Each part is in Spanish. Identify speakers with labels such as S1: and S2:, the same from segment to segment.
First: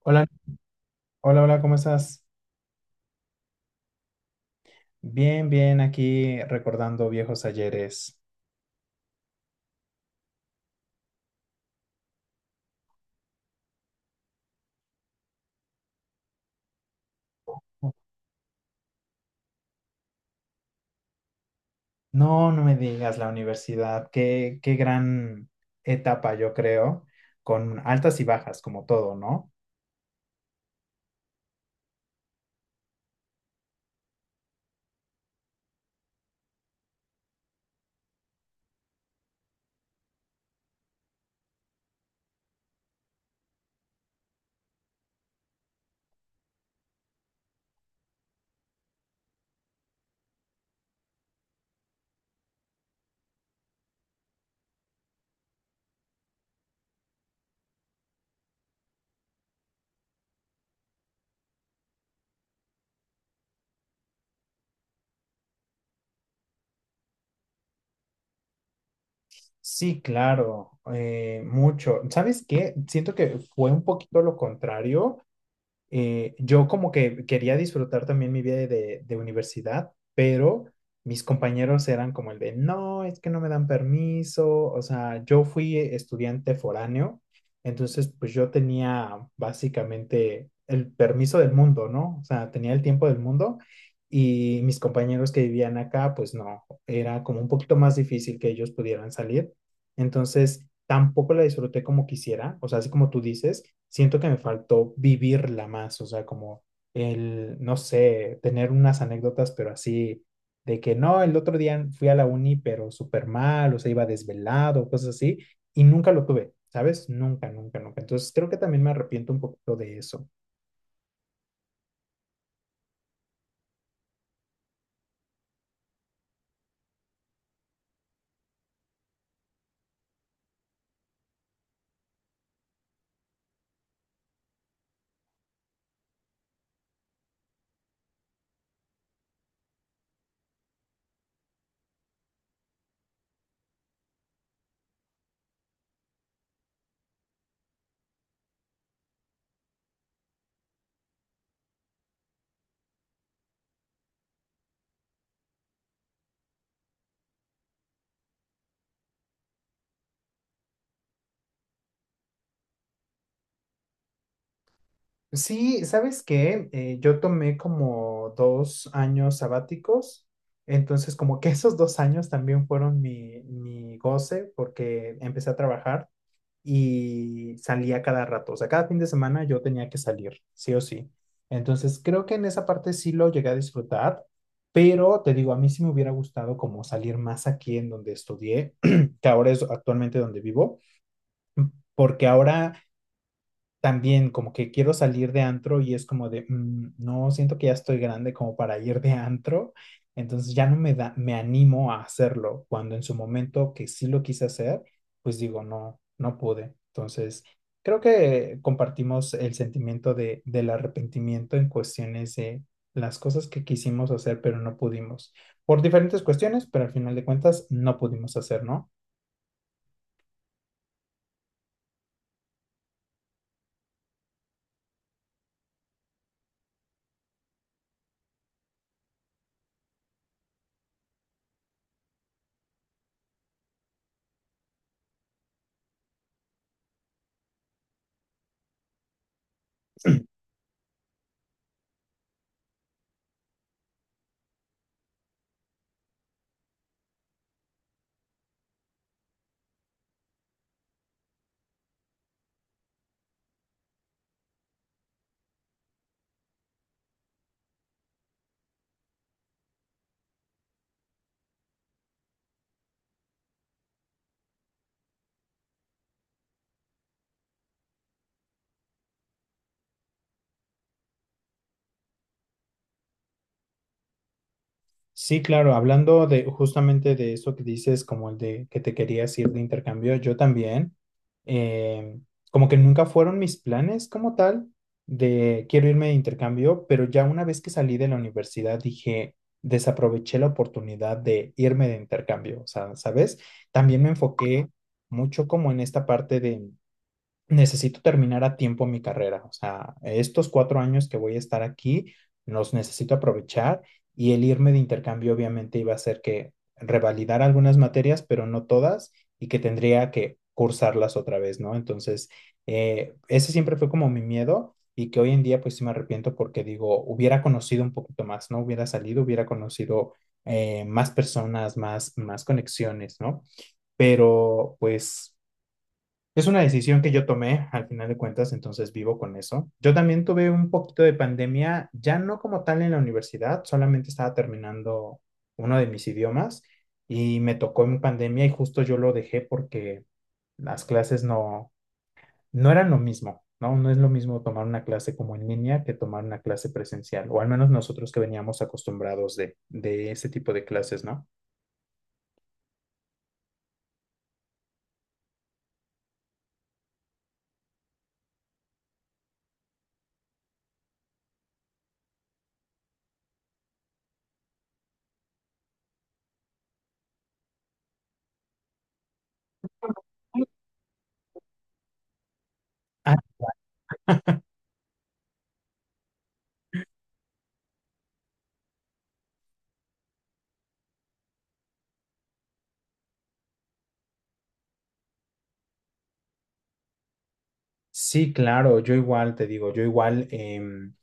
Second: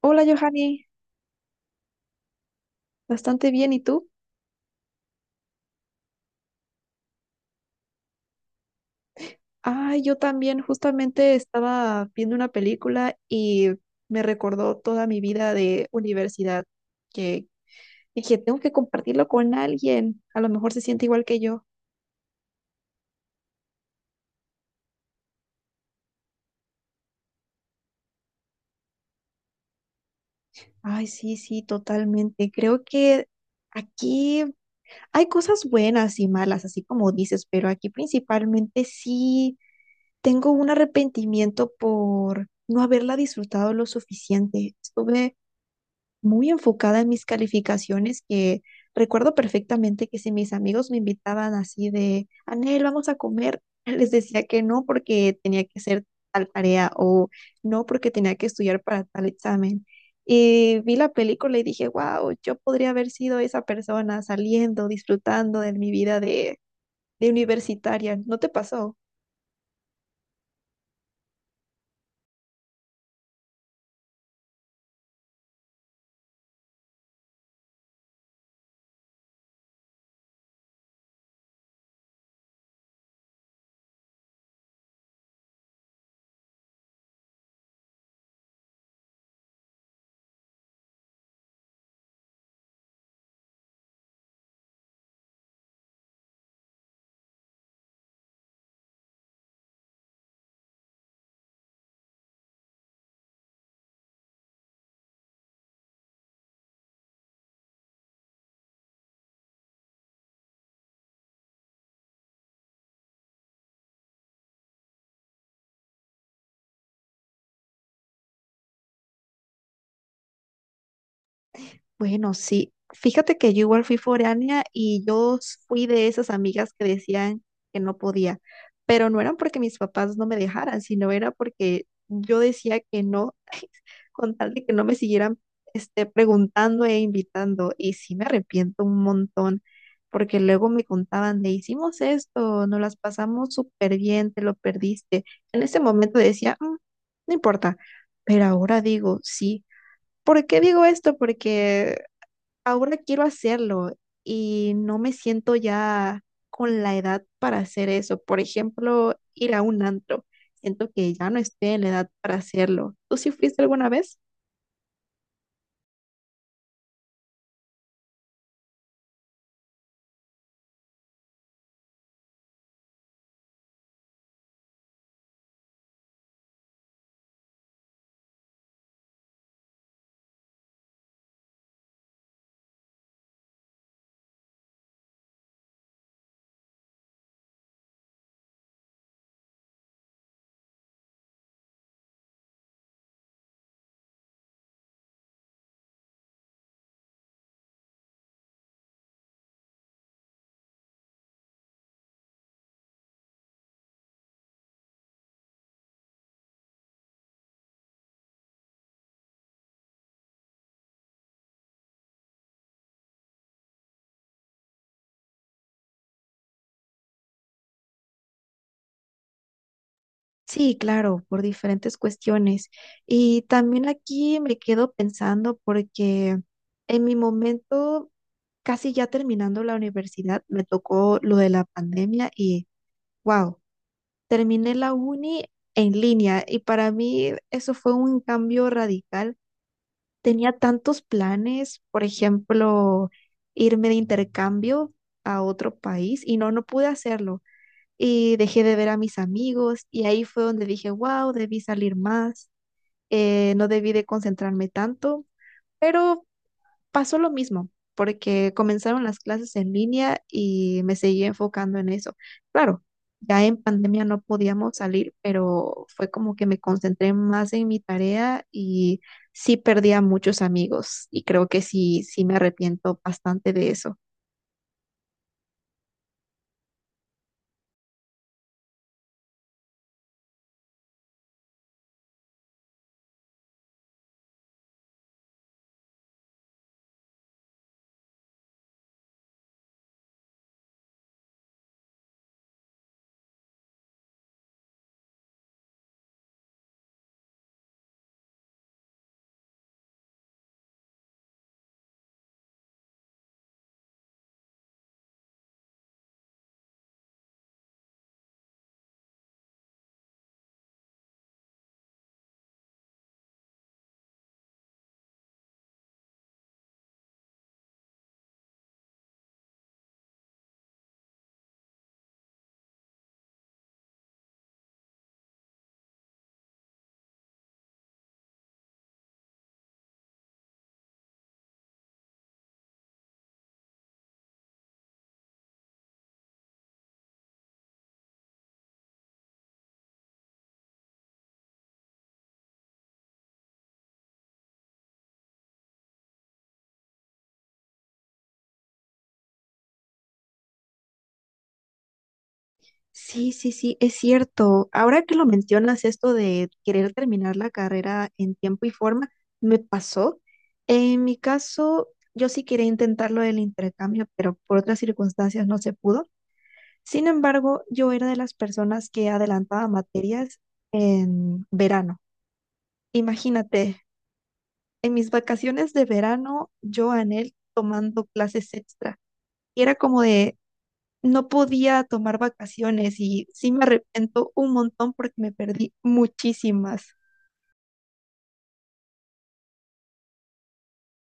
S1: Hola,
S2: Hola,
S1: Johanny.
S2: hola, hola, ¿cómo estás?
S1: Bastante bien, ¿y tú?
S2: Bien, bien, aquí recordando viejos ayeres.
S1: Ay, yo también justamente estaba viendo una película y me recordó toda mi vida de universidad, que dije, tengo que compartirlo con alguien, a lo mejor se siente igual que yo.
S2: No, no me digas la universidad, qué gran etapa, yo creo, con altas y bajas, como todo, ¿no?
S1: Ay, sí, sí, totalmente. Creo que aquí hay cosas buenas y malas, así como dices, pero aquí principalmente sí tengo un arrepentimiento por no haberla disfrutado lo suficiente. Estuve muy enfocada en mis calificaciones, que recuerdo perfectamente que si mis amigos me invitaban así de, Anel, vamos a comer, les decía que no porque tenía que hacer tal tarea o no porque tenía que estudiar para tal examen. Y vi la película y dije, wow, yo podría haber sido esa persona saliendo, disfrutando de mi vida de universitaria. ¿No te pasó?
S2: Sí, claro, mucho. ¿Sabes qué? Siento que fue un poquito lo contrario. Yo como que quería disfrutar también mi vida de universidad, pero mis compañeros eran como el de, no, es que no me dan permiso, o sea, yo fui estudiante foráneo, entonces pues yo tenía básicamente el permiso del mundo, ¿no? O sea, tenía el tiempo del mundo y mis compañeros que vivían acá, pues no, era como un poquito más difícil que ellos pudieran salir, entonces tampoco la disfruté como quisiera, o sea, así como tú dices siento que me faltó vivirla más, o sea, como el, no sé, tener unas anécdotas, pero así, de que no, el otro día fui a la uni, pero súper mal, o sea, iba desvelado, cosas así, y nunca lo tuve, ¿sabes? Nunca, nunca, nunca. Entonces, creo que también me arrepiento un poquito de eso.
S1: Bueno, sí. Fíjate que yo igual fui foránea y yo s- fui de esas amigas que decían que no podía, pero no eran porque mis papás no me dejaran, sino era porque yo decía que no, con tal de que no me siguieran preguntando e invitando. Y sí me arrepiento un montón, porque luego me contaban de hicimos esto, nos las pasamos súper bien, te lo perdiste. En ese momento decía, no importa", pero ahora digo, sí. ¿Por qué digo esto? Porque ahora quiero hacerlo y no me siento ya con la edad para hacer eso. Por ejemplo, ir a un antro. Siento que ya no estoy en la edad para hacerlo. ¿Tú sí fuiste alguna vez?
S2: Sí, ¿sabes qué? Yo tomé como dos años sabáticos. Entonces, como que esos dos años también fueron mi goce porque empecé a trabajar y salía cada rato. O sea, cada fin de semana yo tenía que salir, sí o sí. Entonces, creo que en esa parte sí lo llegué a disfrutar, pero te digo, a mí sí me hubiera gustado como salir más aquí en donde estudié, que ahora es actualmente donde vivo, porque ahora también como que quiero salir de antro y es como de, "Mm, no, siento que ya estoy grande como para ir de antro, entonces ya no me da, me animo a hacerlo, cuando en su momento que sí lo quise hacer, pues digo, no, no pude. Entonces, creo que compartimos el sentimiento del arrepentimiento en cuestiones de las cosas que quisimos hacer, pero no pudimos, por diferentes cuestiones, pero al final de cuentas no pudimos hacer, ¿no?
S1: Sí, claro, por diferentes cuestiones. Y también aquí me quedo pensando porque en mi momento, casi ya terminando la universidad, me tocó lo de la pandemia y wow, terminé la uni en línea y para mí eso fue un cambio radical. Tenía tantos planes, por ejemplo, irme de intercambio a otro país y no, no pude hacerlo. Y dejé de ver a mis amigos y ahí fue donde dije, wow, debí salir más, no debí de concentrarme tanto, pero pasó lo mismo, porque comenzaron las clases en línea y me seguí enfocando en eso. Claro, ya en pandemia no podíamos salir, pero fue como que me concentré más en mi tarea y sí perdí a muchos amigos y creo que sí, sí me arrepiento bastante de eso.
S2: Sí, claro, hablando de justamente de eso que dices, como el de que te querías ir de intercambio, yo también, eh, como que nunca fueron mis planes como tal de quiero irme de intercambio, pero ya una vez que salí de la universidad dije, desaproveché la oportunidad de irme de intercambio, o sea, ¿sabes? También me enfoqué mucho como en esta parte de necesito terminar a tiempo mi carrera. O sea, estos cuatro años que voy a estar aquí, los necesito aprovechar y el irme de intercambio obviamente iba a ser que revalidar algunas materias, pero no todas, y que tendría que cursarlas otra vez, ¿no? Entonces, ese siempre fue como mi miedo y que hoy en día pues sí me arrepiento porque digo, hubiera conocido un poquito más, ¿no? Hubiera salido, hubiera conocido más personas, más conexiones, ¿no? Pero pues es una decisión que yo tomé al final de cuentas, entonces vivo con eso. Yo también tuve un poquito de pandemia, ya no como tal en la universidad, solamente estaba terminando uno de mis idiomas y me tocó en pandemia y justo yo lo dejé porque las clases no, no eran lo mismo, ¿no? No es lo mismo tomar una clase como en línea que tomar una clase presencial, o al menos nosotros que veníamos acostumbrados de ese tipo de clases, ¿no?
S1: Sí, sí, sí, es cierto. Ahora que lo mencionas, esto de querer terminar la carrera en tiempo y forma, me pasó. En mi caso, yo sí quería intentarlo del intercambio, pero por otras circunstancias no se pudo. Sin embargo, yo era de las personas que adelantaba materias en verano.
S2: Ah,
S1: Imagínate, en mis vacaciones de verano, yo anhel tomando clases extra. Y era como de, no podía tomar vacaciones y sí me arrepiento un montón porque me perdí muchísimas.
S2: sí, claro, yo igual te digo, yo igual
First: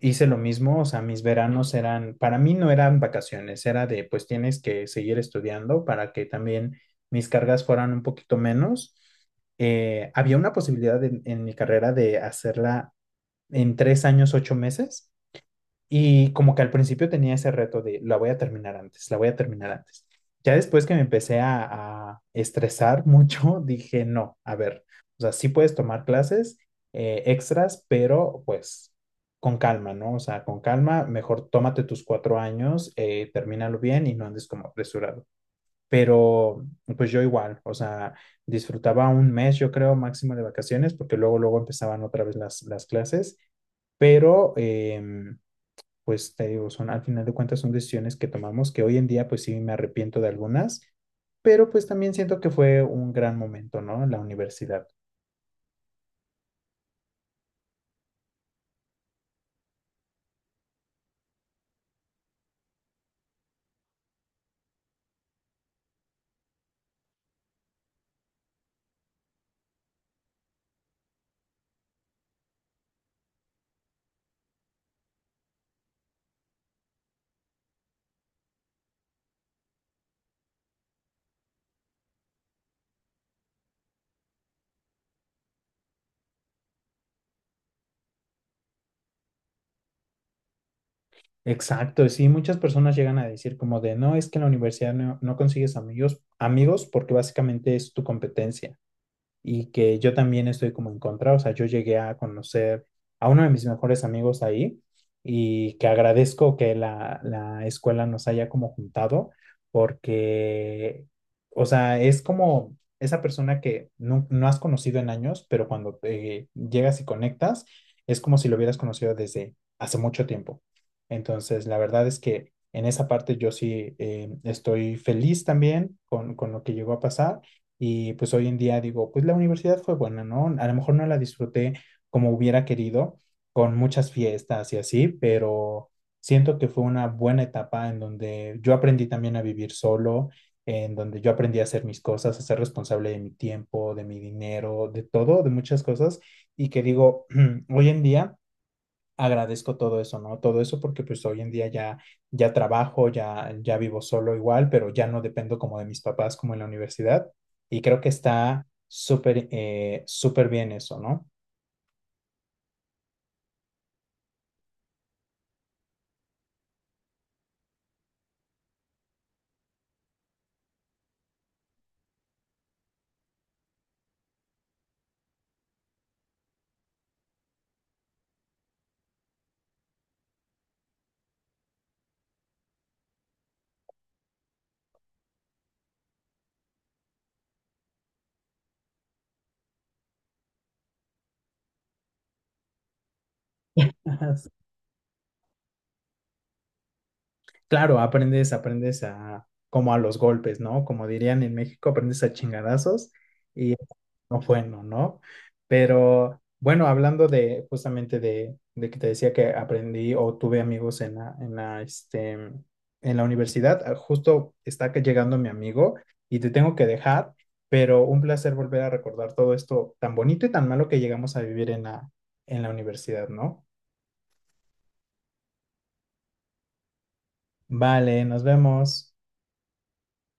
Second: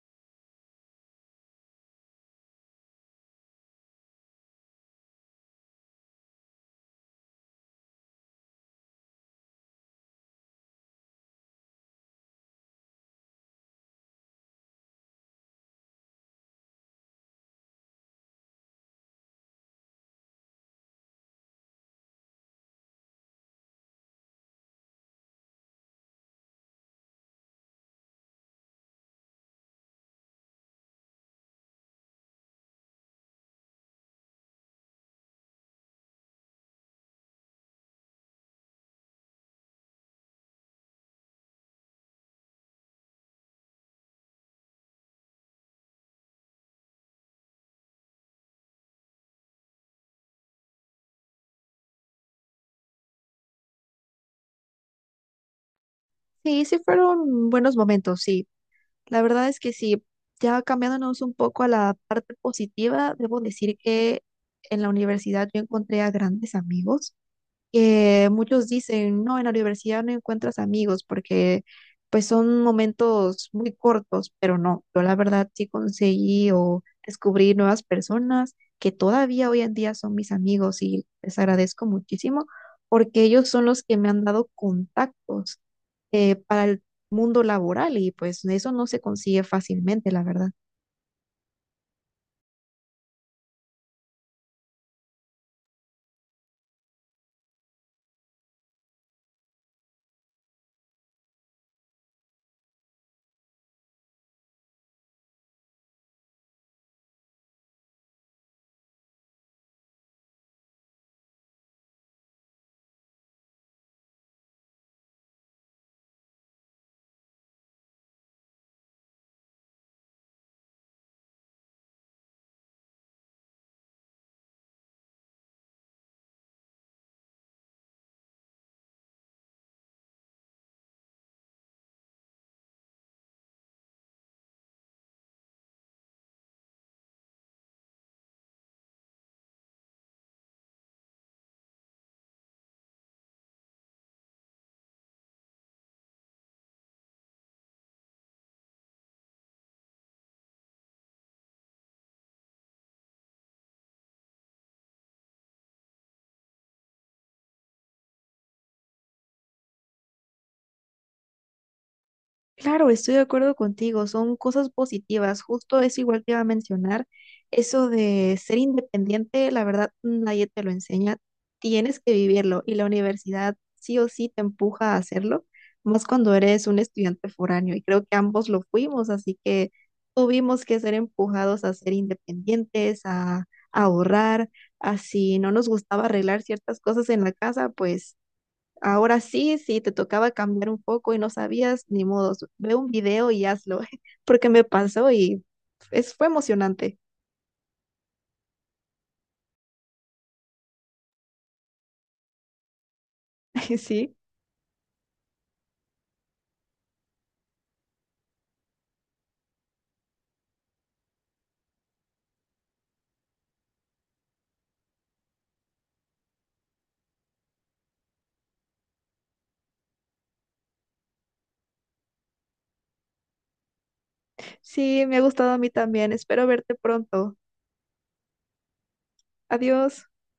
S2: hice lo mismo, o sea, mis veranos eran, para mí no eran vacaciones, era de, pues tienes que seguir estudiando para que también mis cargas fueran un poquito menos. Había una posibilidad en mi carrera de hacerla en tres años, ocho meses, y como que al principio tenía ese reto de la voy a terminar antes, la voy a terminar antes. Ya después que me empecé a estresar mucho, dije, no, a ver, o sea, sí puedes tomar clases extras, pero pues con calma, ¿no? O sea, con calma, mejor tómate tus cuatro años, termínalo bien y no andes como apresurado. Pero pues yo igual, o sea, disfrutaba un mes, yo creo, máximo de vacaciones, porque luego, luego empezaban otra vez las clases, pero pues te digo, son al final de cuentas son decisiones que tomamos que hoy en día pues sí me arrepiento de algunas, pero pues también siento que fue un gran momento, ¿no? La universidad.
S1: Sí, sí fueron buenos momentos, sí. La verdad es que sí. Ya cambiándonos un poco a la parte positiva, debo decir que en la universidad yo encontré a grandes amigos. Muchos dicen, no, en la universidad no encuentras amigos porque pues son momentos muy cortos, pero no, yo la verdad sí conseguí o descubrí nuevas personas que todavía hoy en día son mis amigos y les agradezco muchísimo porque ellos son los que me han dado contactos para el mundo laboral y pues eso no se consigue fácilmente, la verdad.
S2: Exacto, sí, muchas personas llegan a decir como de, no, es que en la universidad no, no consigues amigos, amigos porque básicamente es tu competencia. Y que yo también estoy como en contra. O sea, yo llegué a conocer a uno de mis mejores amigos ahí y que agradezco que la escuela nos haya como juntado porque, o sea, es como esa persona que no, no has conocido en años, pero cuando llegas y conectas, es como si lo hubieras conocido desde hace mucho tiempo. Entonces, la verdad es que en esa parte yo sí estoy feliz también con lo que llegó a pasar y pues hoy en día digo, pues la universidad fue buena, ¿no? A lo mejor no la disfruté como hubiera querido, con muchas fiestas y así, pero siento que fue una buena etapa en donde yo aprendí también a vivir solo, en donde yo aprendí a hacer mis cosas, a ser responsable de mi tiempo, de mi dinero, de todo, de muchas cosas, y que digo, hoy en día agradezco todo eso, ¿no? Todo eso porque pues hoy en día ya, ya trabajo, ya, ya vivo solo igual, pero ya no dependo como de mis papás como en la universidad y creo que está súper, súper bien eso, ¿no?
S1: Claro, estoy de acuerdo contigo, son cosas positivas, justo es igual que iba a mencionar, eso de ser independiente, la verdad nadie te lo enseña, tienes que vivirlo y la universidad sí o sí te empuja a hacerlo, más cuando eres un estudiante foráneo y creo que ambos lo fuimos, así que tuvimos que ser empujados a ser independientes, a ahorrar, a si no nos gustaba arreglar ciertas cosas en la casa, pues ahora sí, sí, te tocaba cambiar un poco y no sabías, ni modos. Ve un video y hazlo,
S2: Ajá.
S1: porque me pasó y es, fue emocionante.
S2: Claro, aprendes, aprendes a, como a los golpes, ¿no? Como dirían en México, aprendes a chingadazos.
S1: Sí,
S2: No, bueno, ¿no? Pero bueno, hablando de justamente de que te decía que aprendí o tuve amigos en la, este, en la universidad, ah, justo está que llegando mi amigo y te tengo que dejar, pero un placer volver a recordar todo esto tan bonito y tan malo que llegamos a vivir en en la universidad, ¿no?
S1: sí, me ha gustado a mí también. Espero verte pronto.
S2: Vale, nos vemos.
S1: Adiós.